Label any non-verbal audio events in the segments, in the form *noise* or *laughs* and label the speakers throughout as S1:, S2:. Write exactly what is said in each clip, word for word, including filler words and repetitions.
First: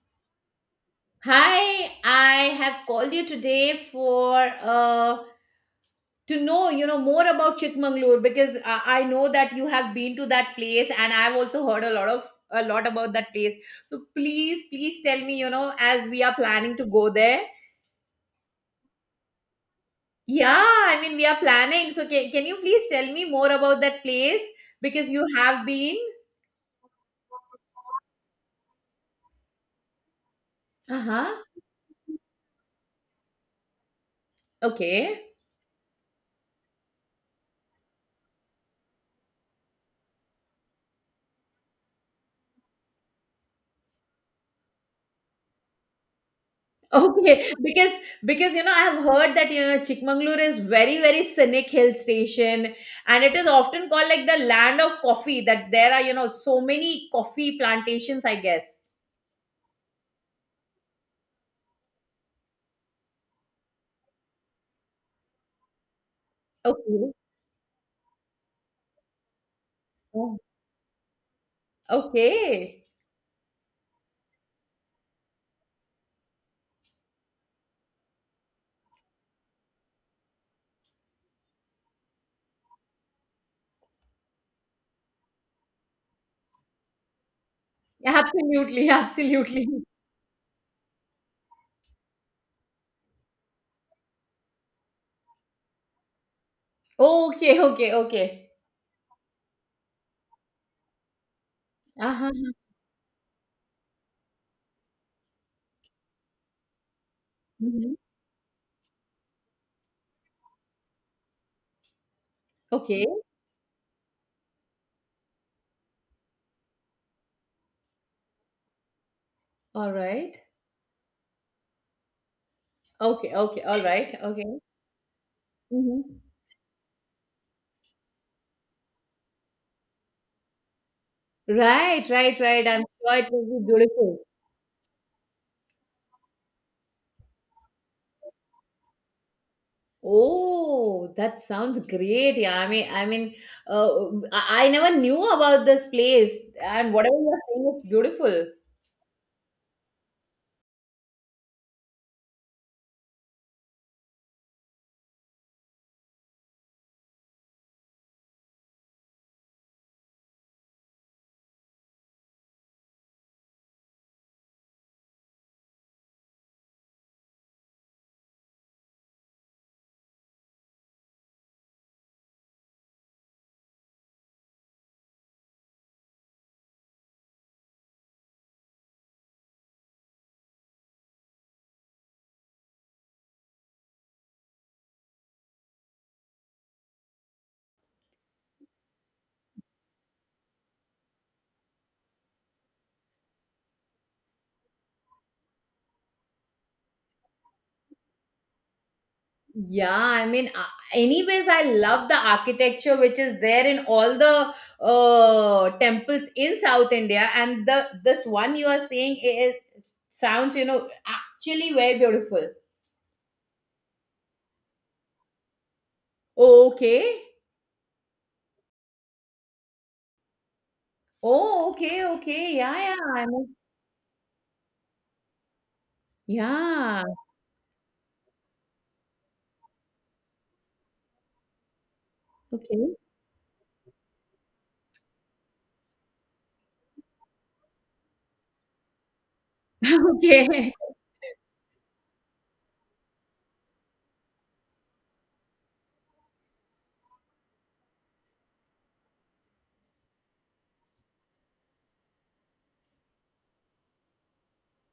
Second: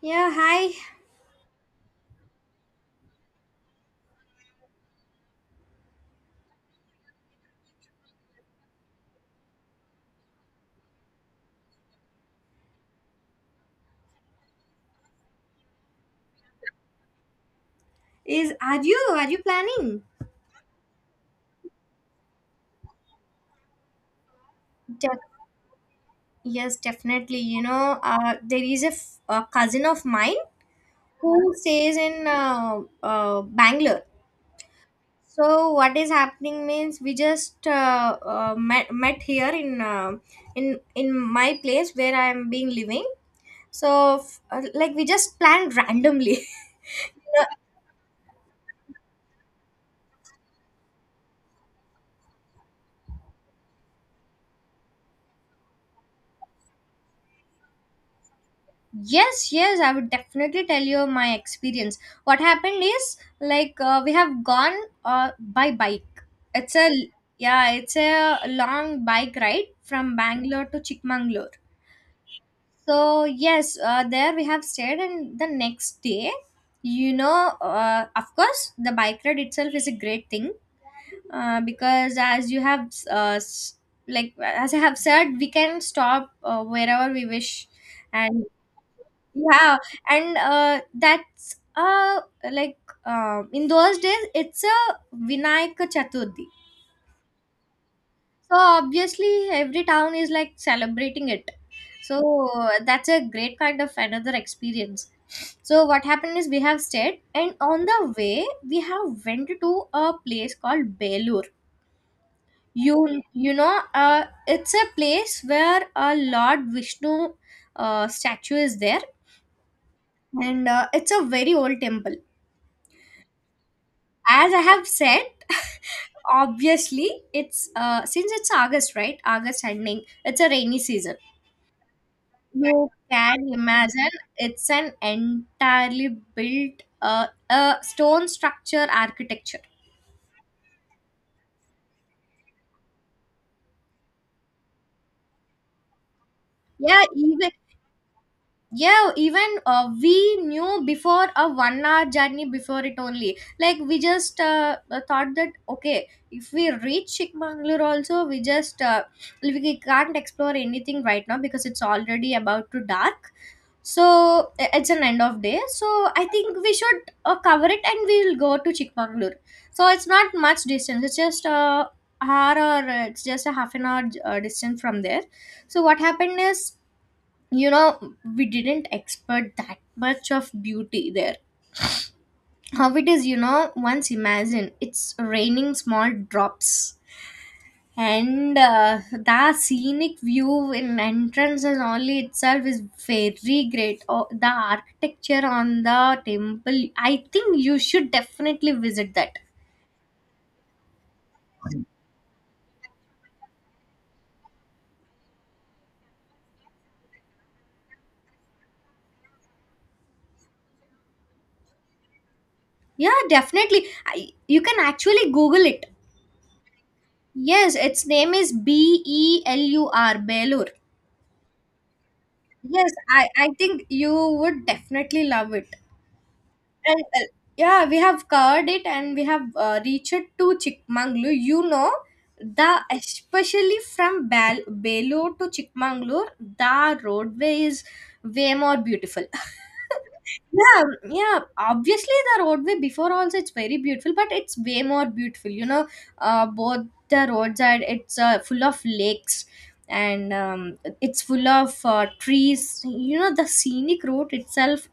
S1: Yeah, hi.
S2: Hi, I have called you today for uh, to know you know more about Chikmagalur because uh, I know that you have been to that place, and I've also heard a lot of a lot about that place. So please, please tell me you know as we are planning to go there.
S1: Is are you are you planning?
S2: Yeah, I mean we are planning. So can, can you please tell me more about that place because
S1: De-
S2: you have been.
S1: yes, definitely. You know, uh, there is a, f- a cousin of mine
S2: Uh huh.
S1: who stays in uh, uh, Bangalore.
S2: Okay.
S1: So what is happening means we just uh, uh, met, met here in uh, in in my place where I am being living. So f- uh, like we just planned randomly. *laughs*
S2: Okay, because because you know I have heard that you know Chikmagalur is very very scenic hill station, and it is often called like the land of coffee. That there are you know so many coffee plantations, I guess.
S1: Yes, yes, I would definitely tell you my experience. What happened is like uh, we have gone uh, by bike. It's a
S2: Okay.
S1: Yeah, it's a long bike ride from
S2: Oh,
S1: Bangalore to Chikmagalur.
S2: okay.
S1: So yes, uh, there we have stayed, and the next day, you know, uh, of course, the bike ride itself is a great thing uh, because as you have uh, s- like as I have said, we can stop uh, wherever we wish. And
S2: Absolutely, *laughs* absolutely.
S1: yeah and uh, that's uh like um in those days, it's a Vinayaka Chaturthi,
S2: Okay, okay, okay.
S1: so obviously every town is like celebrating it, so
S2: Uh-huh.
S1: that's a great kind of another experience. So what happened is, we have stayed, and on
S2: Mhm.
S1: the way we have went to a place called Belur.
S2: Okay.
S1: You you know uh, it's a place where a Lord Vishnu uh, statue is there.
S2: All right.
S1: And uh, It's a very old temple,
S2: Okay, okay, all right.
S1: as I
S2: Okay.
S1: have said. *laughs*
S2: Mhm.
S1: Obviously it's uh since it's August, right? August ending, it's a rainy season.
S2: Right, right, right. I'm
S1: You
S2: sure it
S1: can
S2: will be
S1: imagine,
S2: beautiful.
S1: it's an entirely built, uh, a stone structure architecture.
S2: Oh, that sounds great. Yeah, I mean, I mean, uh, I I never knew about this place, and
S1: Yeah,
S2: whatever you're
S1: even
S2: saying, it's beautiful.
S1: yeah even uh, we knew before a one hour journey before it only, like we just uh, uh, thought that, okay, if we reach Chikmagalur also, we just uh, we can't explore anything right now because it's already about to dark. So i- it's an end of day, so I think we should uh, cover it and we'll go to Chikmagalur. So it's not much distance, it's just a hour or uh, it's just a half an hour uh, distance from there. So what happened is, you know, we didn't expect that much of beauty there. How it is, you know, once imagine it's raining small drops. And uh, The scenic view in entrances only itself is very great. Oh, the architecture on the temple, I think you should definitely visit that.
S2: Yeah, I mean, uh, anyways, I love the architecture which is there in all the uh, temples in South India, and the this one you are saying it, it sounds, you know, actually very beautiful.
S1: Yeah, definitely. I, you can actually google it.
S2: Oh, okay.
S1: Yes, its name is B E L U R, Belur.
S2: Oh, okay, okay. Yeah,
S1: Yes,
S2: yeah. I
S1: I, I
S2: mean,
S1: think you would definitely love it. And
S2: yeah.
S1: uh, Yeah, we have covered it and we have uh, reached to Chikmagalur. You know, the
S2: Okay.
S1: especially from Bal- Belur to Chikmagalur, the roadway is way more beautiful. *laughs*
S2: *laughs* Okay.
S1: Yeah, yeah. Obviously, the roadway before also, it's very beautiful, but it's way more beautiful. You know, uh, both the roadside, it's uh, full of lakes, and um, it's full of uh, trees. You know, the scenic route itself.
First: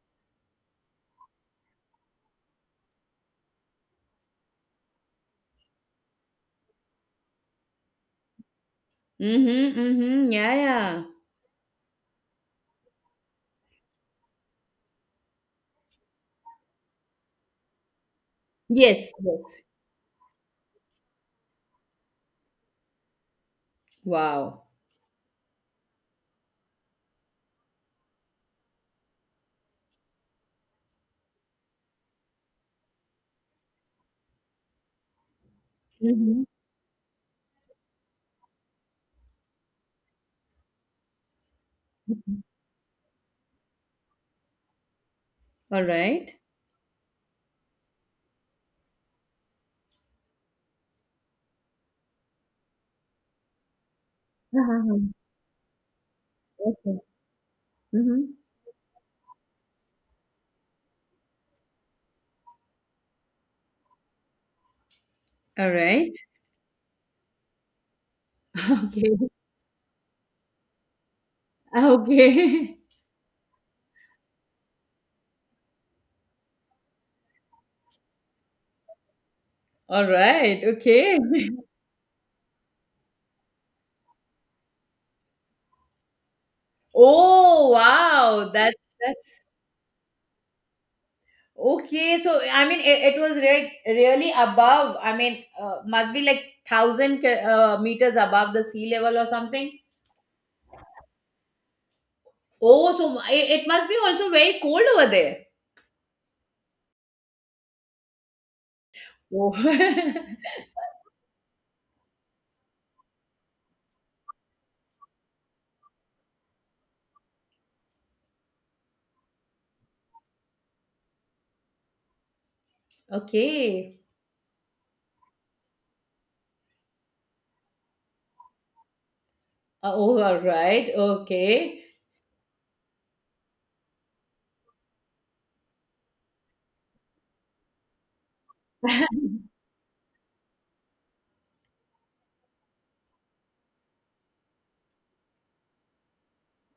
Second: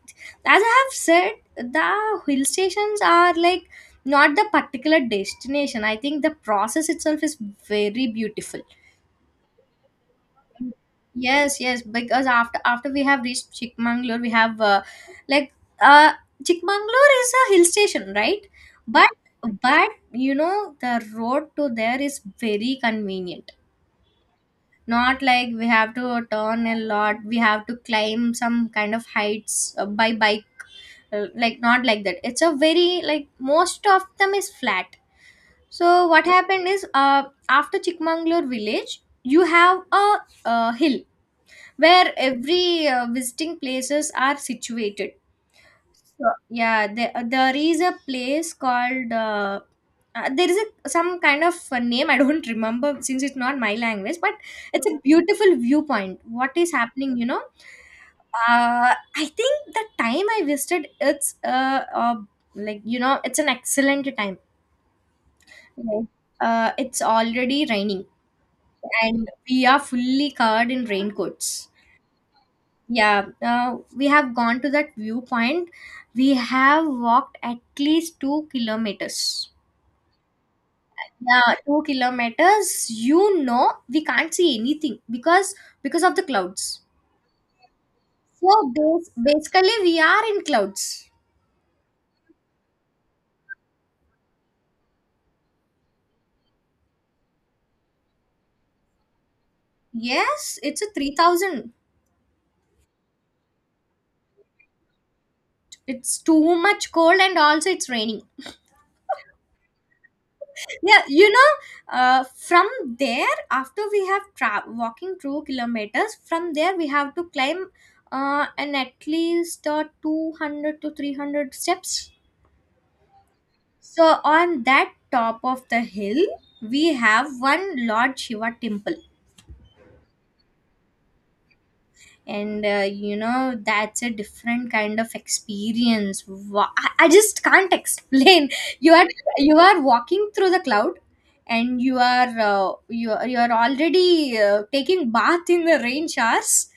S1: As I have said, the hill stations are like, not the particular destination. I think the process itself is very beautiful.
S2: Mm-hmm, mm-hmm. Yeah, yeah.
S1: Yes, yes, because after after we have reached Chikmagalur, we have uh, like uh Chikmagalur is a hill station, right? but
S2: Yes, yes.
S1: but you know, the road to there is very convenient.
S2: Wow.
S1: Not like we have to turn a lot, we have to climb some kind of heights uh, by by Uh, like, not like that, it's a very like most of them is flat. So what
S2: Mhm.
S1: happened is, uh, after Chikmagalur village, you have a, uh hill where
S2: Mhm.
S1: every uh, visiting places are situated.
S2: All
S1: So
S2: right.
S1: yeah, there, there is a place called uh, uh, there is a, some kind of a name. *laughs* I don't remember since it's not my language, but it's a
S2: Uh-huh.
S1: beautiful viewpoint. What is
S2: Okay.
S1: happening, you know,
S2: Mhm.
S1: uh, I think the time I visited, it's uh, uh, like, you know, it's an excellent time.
S2: All
S1: Okay.
S2: right.
S1: Uh, it's already raining,
S2: *laughs* Okay.
S1: and we are fully covered in raincoats.
S2: Okay. *laughs*
S1: Yeah, uh, we have gone to that viewpoint. We have walked at least two kilometers.
S2: All right. Okay. *laughs*
S1: Yeah, two kilometers. You know, we can't see anything because because of the clouds.
S2: Oh, wow.
S1: So
S2: That's
S1: bas-
S2: that's
S1: basically, we are in clouds.
S2: okay. So I mean, it, it was re- really above. I mean, uh, must be like thousand ki- uh, meters above the sea level or something.
S1: Yes, it's a three thousand.
S2: Oh, so it, it must be also very cold over there.
S1: It's too much cold, and also it's raining.
S2: Oh.
S1: Yeah, you know, uh, from there, after we have tra- walking two kilometers from there, we have to climb, uh, and at least uh, two hundred to three hundred steps.
S2: *laughs* Okay.
S1: So on that top of the hill, we have one Lord Shiva temple.
S2: Uh, Oh, all right. Okay.
S1: And uh, You know, that's a different kind of experience. Wow. I, I just can't explain. *laughs* you are
S2: *laughs* Hmm.
S1: you are walking through the cloud, and you are uh, you are, you are already uh, taking bath in the rain showers,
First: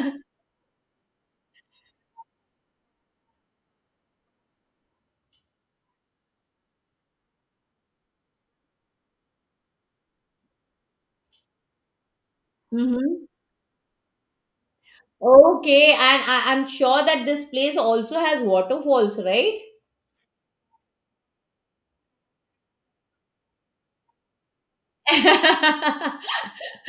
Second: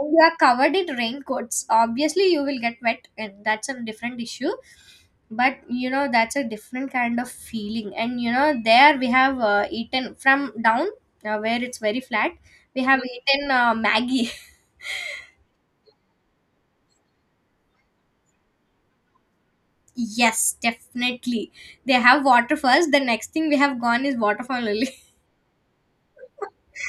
S1: and you are covered in raincoats. Obviously you will get wet, and that's a different issue. But you know, that's a different kind of feeling. And you know, there we have uh, eaten from down, uh, where it's very flat. We have eaten uh, Maggie.
S2: Okay, and I, I'm sure that this place also has waterfalls, right?
S1: Yes, definitely. They have waterfalls. The next thing we have gone is waterfall only.
S2: *laughs*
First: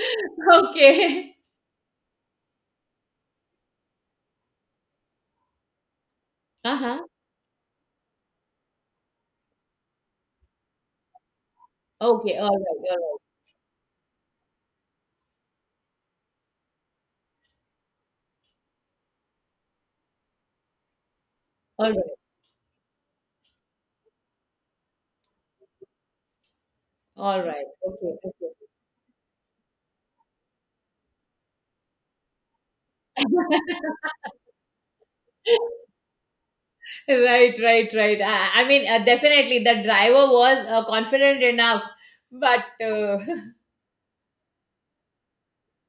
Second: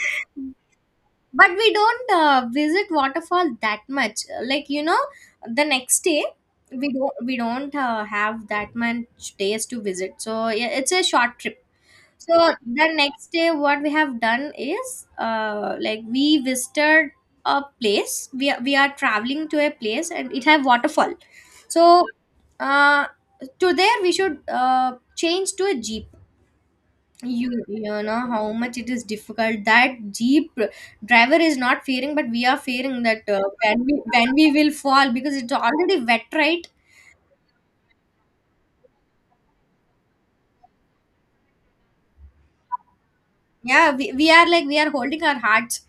S1: *laughs*
S2: Okay.
S1: But we don't uh, visit waterfall that much. Like, you know, the next day we
S2: Uh-huh.
S1: don't we don't uh, have that much days to visit. So yeah, it's a short trip.
S2: Okay,
S1: So
S2: all
S1: the
S2: right,
S1: next day, what we have done is, uh, like, we visited a place. We are, we are traveling to a place, and it have waterfall.
S2: all right,
S1: So, uh, to there we should uh, change to a jeep.
S2: all right, all
S1: You
S2: right.
S1: you
S2: Okay,
S1: know how
S2: okay.
S1: much it is difficult. That jeep driver is not fearing, but we are fearing that, uh, when we when we will fall because it's
S2: *laughs*
S1: already wet, right?
S2: Right, right, right. I, I mean, uh, definitely the driver was uh, confident enough, but uh, *laughs*
S1: Yeah, we, we are, like, we are holding our hearts.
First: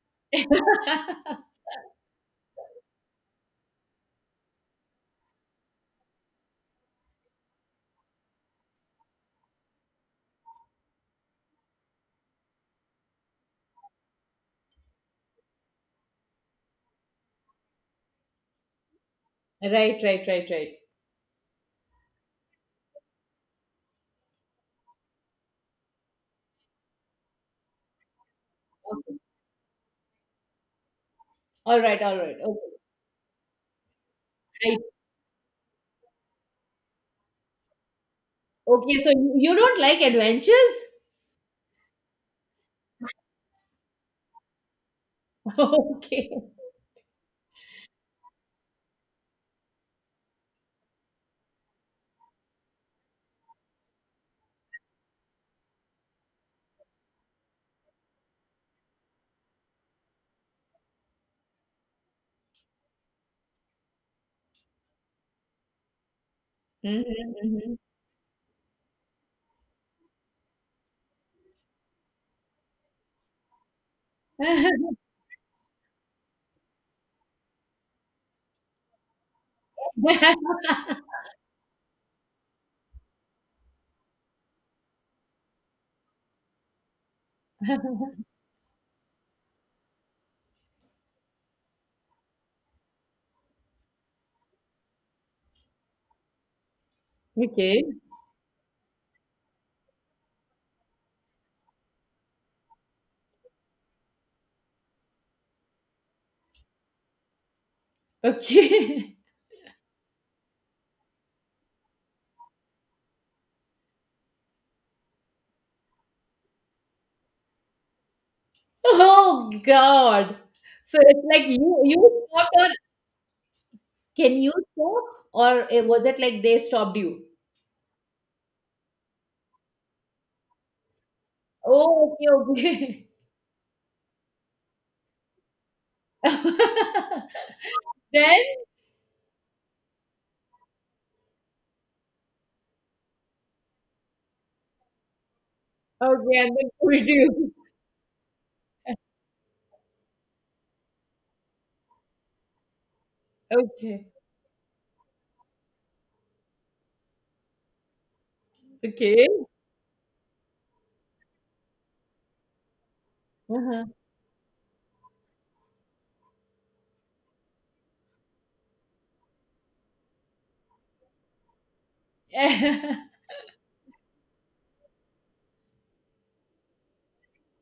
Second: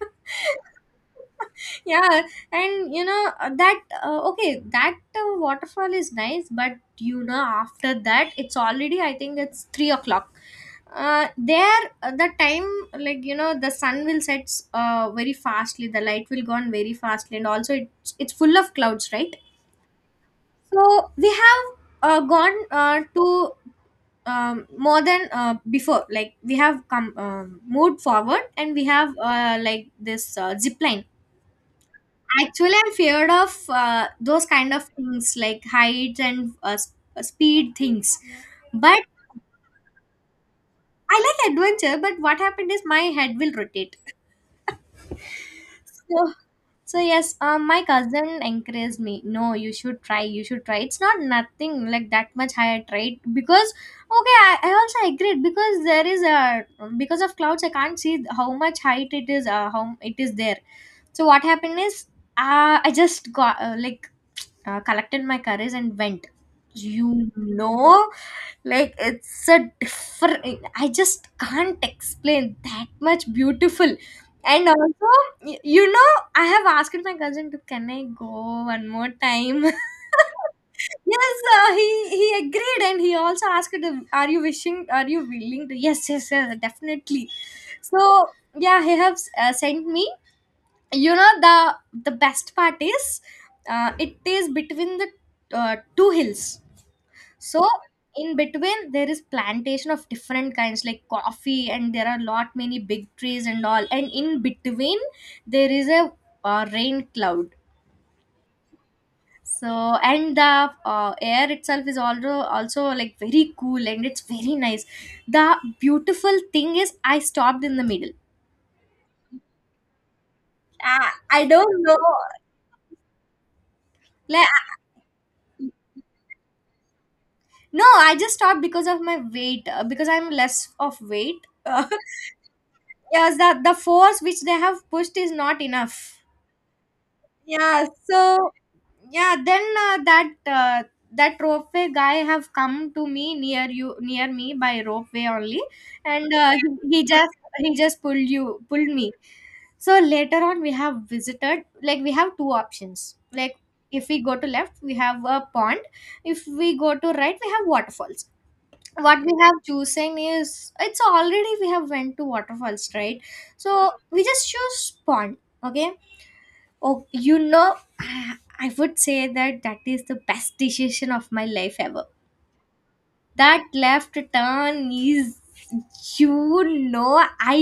S1: *laughs* Yeah, and you know, uh, that uh, okay, that uh, waterfall is nice, but you know, after that it's already, I think, it's three o'clock. Uh, there, uh, the time, like, you know, the sun will set uh, very fastly, the light will go on very fastly, and also it's it's full of clouds, right?
S2: right, right, right, right. Okay.
S1: So we have uh, gone uh, to, um, more than uh, before, like we have come, um, moved forward, and we have uh, like this uh, zip line.
S2: All right, all right. Okay.
S1: Actually, I'm feared of uh, those kind
S2: Right.
S1: of things, like heights and uh, s- uh, speed things.
S2: Okay,
S1: But
S2: so you you don't like adventures?
S1: I like adventure, but what happened is my head will rotate.
S2: *laughs*
S1: So,
S2: Okay.
S1: so yes, um, my cousin encouraged me. No, you should try. You should try. It's not nothing like that much higher tried because, okay, I, I also agreed because there is a because of clouds I can't see how much height it is. Uh, how it is there. So what happened is, uh, I just got uh, like uh, collected my courage and went.
S2: Mhm,
S1: You
S2: mhm.
S1: know, like, it's a different, I just can't explain that much beautiful. And also, y- you know, I have asked my cousin to, can I go one more time?
S2: *laughs*
S1: *laughs* Yes, uh, he he agreed, and he also asked, are you wishing, are you willing to? Yes, yes, yes, definitely. So yeah, he has uh, sent me. You know, the the best part is, uh, it is between the uh, two hills. So
S2: Okay,
S1: in between, there is plantation of different kinds like coffee, and there are lot many big trees and all, and in between there is a uh, rain cloud.
S2: okay. *laughs*
S1: So, and the uh, air itself is also, also like very cool, and it's very nice. The beautiful thing is, I stopped in the middle.
S2: Oh God. So
S1: i,
S2: it's
S1: I
S2: like
S1: don't
S2: you
S1: know,
S2: you stopped, or can
S1: like.
S2: you stop, or it- was it like they stopped you?
S1: No, I just stopped because of my weight, uh, because I'm less of weight. Uh,
S2: Oh,
S1: *laughs*
S2: okay, okay.
S1: yes, that, the force which they have pushed is not enough. Yeah,
S2: *laughs* Then
S1: so yeah, then uh, that uh, that ropeway guy have come to me, near you near me by ropeway only, and
S2: okay,
S1: uh,
S2: and
S1: he,
S2: then
S1: he
S2: pushed
S1: just
S2: you.
S1: he just pulled, you pulled me. So later on, we have visited, like, we have two options. Like,
S2: Okay,
S1: if we go to left, we have a pond. If we go to right, we have waterfalls. What
S2: okay.
S1: we have chosen is, it's already, we have went to waterfalls, right?
S2: Uh-huh.
S1: So we just choose pond. Okay. Oh, you know, i, I would say that that is the best decision of my life ever.
S2: *laughs*
S1: That left turn is, you know, i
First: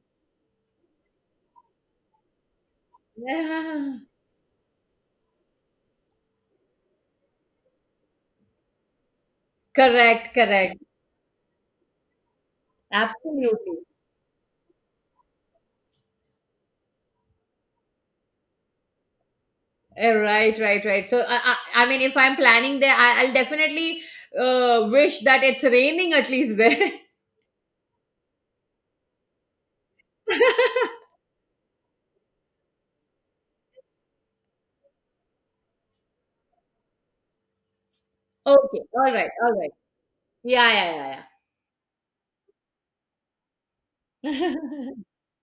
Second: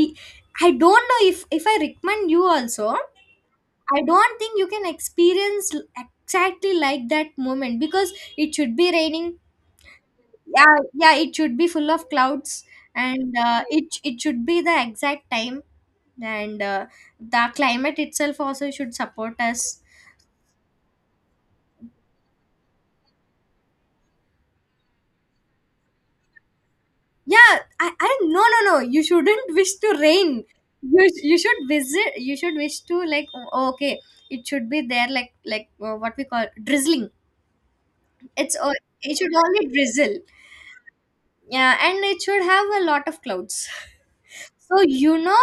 S1: i don't know if if i recommend you also.
S2: Yeah.
S1: I don't think you can experience exactly like that moment because it should be raining.
S2: Correct,
S1: Yeah,
S2: correct.
S1: yeah, it should be full of clouds. And uh,
S2: Absolutely.
S1: it it should be the exact time. And uh, the climate itself also should support us.
S2: Eh, Right, right, right. So, I, I, I mean, if I'm planning there, I, I'll definitely uh, wish that it's raining at least there. *laughs*
S1: Yeah, i, I, no, no, no, you shouldn't wish to rain. You, you should visit, you should wish to, like, o- okay, it should be there, like, like uh, what we call drizzling. It's o-
S2: Okay, all
S1: it
S2: right,
S1: should
S2: all
S1: only
S2: right.
S1: drizzle.
S2: Yeah, yeah,
S1: Yeah, and it should have a lot of clouds.
S2: yeah,
S1: *laughs*
S2: yeah.
S1: So, you know,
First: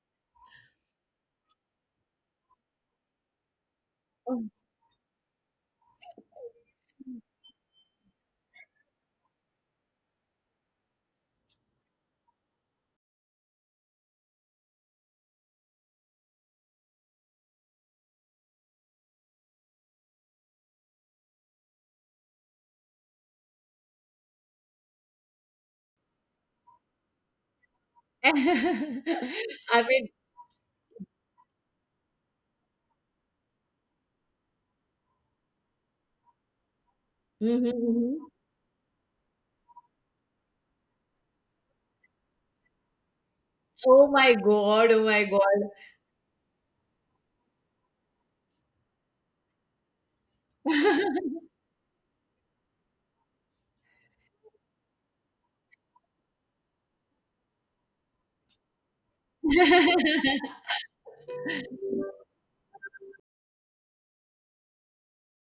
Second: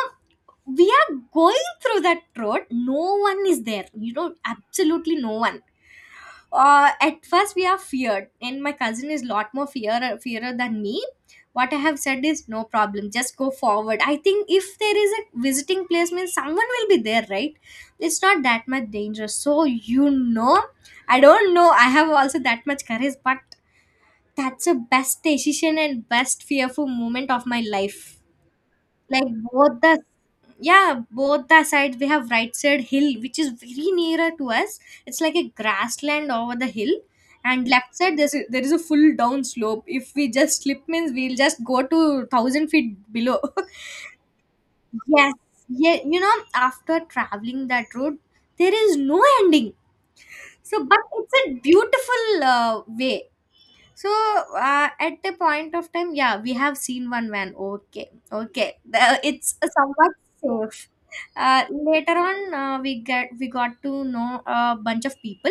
S1: we are going through that road. No one is there. You know, absolutely no one. Uh, at first, we are feared, and my cousin is lot more fear fearer than me. What I have said is, no problem. Just go forward. I think if there is a visiting place, means someone will be there, right? It's not that much dangerous. So you know, I don't know. I have also that much courage, but that's the best decision and best fearful moment of my life. Like
S2: *laughs*
S1: both
S2: I
S1: the
S2: mean,
S1: Yeah, both the sides, we have right side hill which is very nearer to us. It's like a grassland over the hill.
S2: mhm,
S1: And left side,
S2: mhm.
S1: there's a, there is a full down slope. If we just slip, means we'll just go to thousand feet below.
S2: Oh my God, oh
S1: *laughs*
S2: my
S1: Yes.
S2: God.
S1: Yeah, you know, after traveling that road, there is no ending. So, but it's a beautiful uh, way. So, uh, at the point of time, yeah, we have seen one van. Okay, okay. The- it's somewhat safe. Uh,
S2: *laughs*
S1: later on, uh, we get we got to know a bunch of people,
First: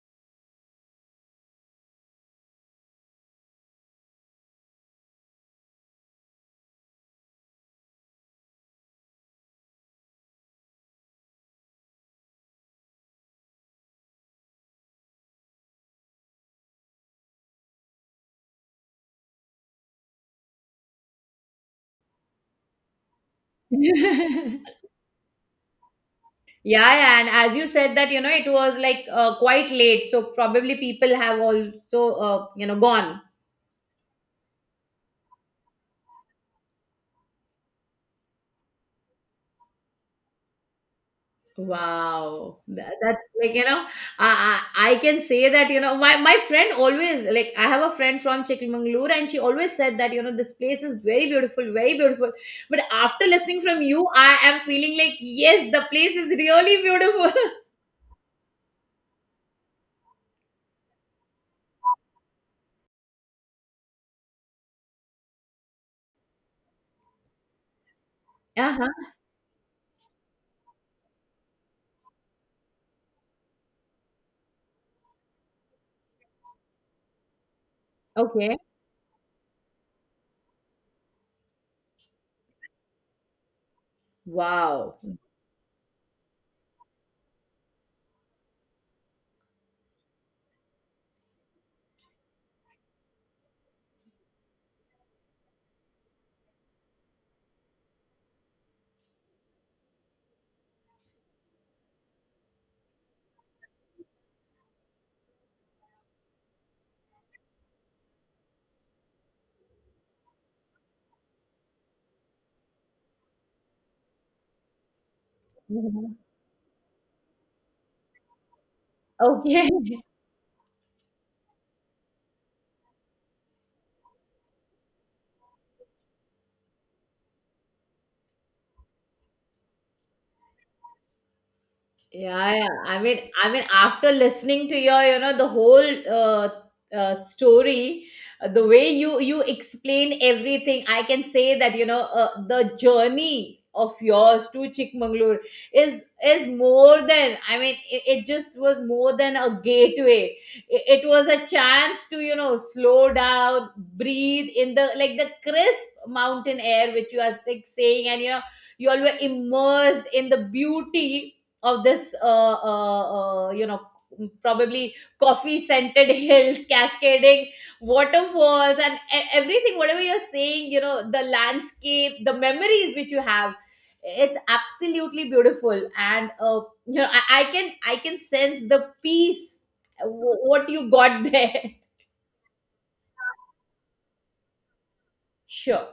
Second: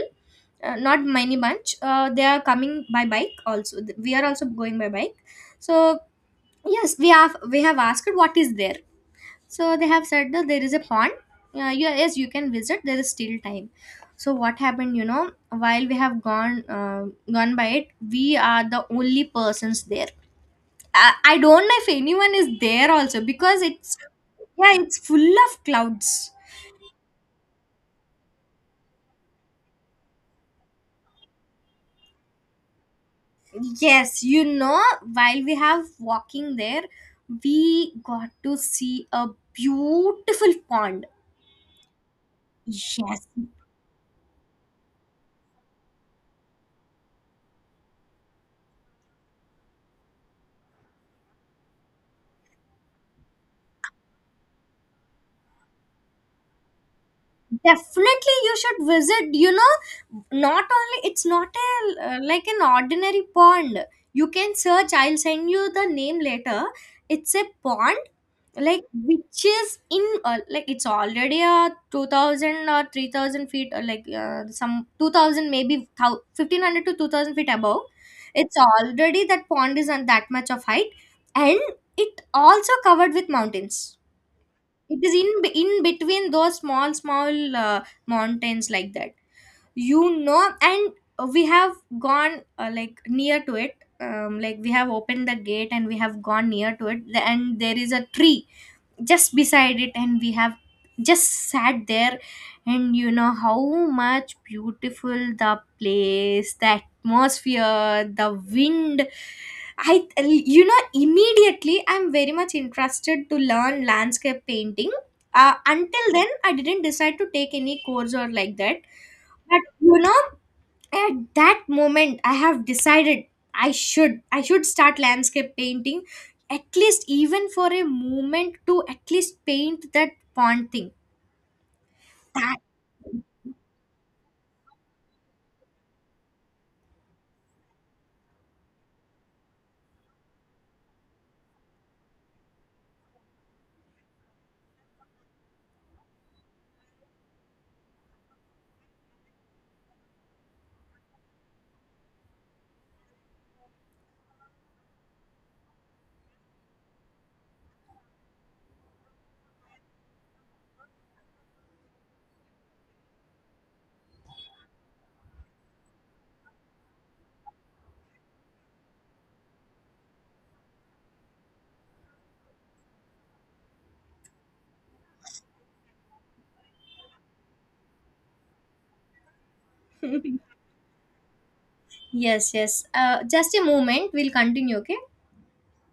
S1: uh, not many bunch. Uh, they are coming by bike also. We are also going by bike. So yes, we have we have asked what is there. So they have said that there is a pond. Uh, you- yes, you can visit. There is still time. So what happened? You know, while we have gone uh, gone by it, we are the only persons there. I, I don't know if anyone is there also because it's yeah,
S2: *laughs*
S1: it's full of clouds.
S2: Yeah, yeah, and as you said that, you know, it was like uh, quite late, so probably people have also, uh, you know, gone.
S1: Yes, you know, while we have walking there, we got to see a beautiful pond.
S2: Wow, Tha-
S1: Yes,
S2: that's like, you know, I, I I can say that you know my my friend always, like, I have a friend from Chikmagalur, and she always said that you know this place is very beautiful, very beautiful. But after listening from you, I am feeling like yes, the place is really beautiful. *laughs*
S1: definitely you should visit, you know. Not only, it's not a uh, like an ordinary pond. You can search, I'll send you the name later. It's a pond, like,
S2: Uh-huh.
S1: which is in, uh, like, it's already a two thousand or three thousand feet, or like uh, some two thousand, maybe thou- fifteen hundred to two thousand feet above. It's
S2: Okay.
S1: already that pond is on that much of height, and it also covered with mountains.
S2: Wow.
S1: It is in be- in between those small small uh, mountains like that. You know, and we have gone, uh, like, near to it. Um, like, we have opened the gate, and we have gone near to it, and there is a tree just beside it, and we have just sat there. And you know how much beautiful the place, the atmosphere, the wind. I, you know, immediately I'm very much interested to learn landscape painting. Uh, until
S2: Mhm.
S1: then, I didn't decide to take any course or like that. But
S2: Okay.
S1: you know, at that moment, I have decided I should, I should start landscape painting, at least even for a moment, to at least paint that pond thing. That
S2: Yeah, yeah. I mean, I mean, after listening to your, you know, the whole uh, uh, story, uh, the way you you explain everything, I can say that you know uh, the journey of yours to Chikmagalur is is more than. I mean, it, it just was more than a gateway. It, it was a chance to you know slow down, breathe in the like the crisp mountain air which you are like saying, and you know you all were immersed in the beauty of this uh, uh, uh, you know probably coffee scented *laughs* hills, cascading waterfalls, and e- everything whatever you're saying, you know the landscape, the memories which you have. It's absolutely beautiful, and uh, you know I, I can i can sense the peace uh, wh-
S1: *laughs*
S2: what you got there.
S1: Yes, yes. Uh, just a moment. We'll continue. Okay.
S2: *laughs* Sure.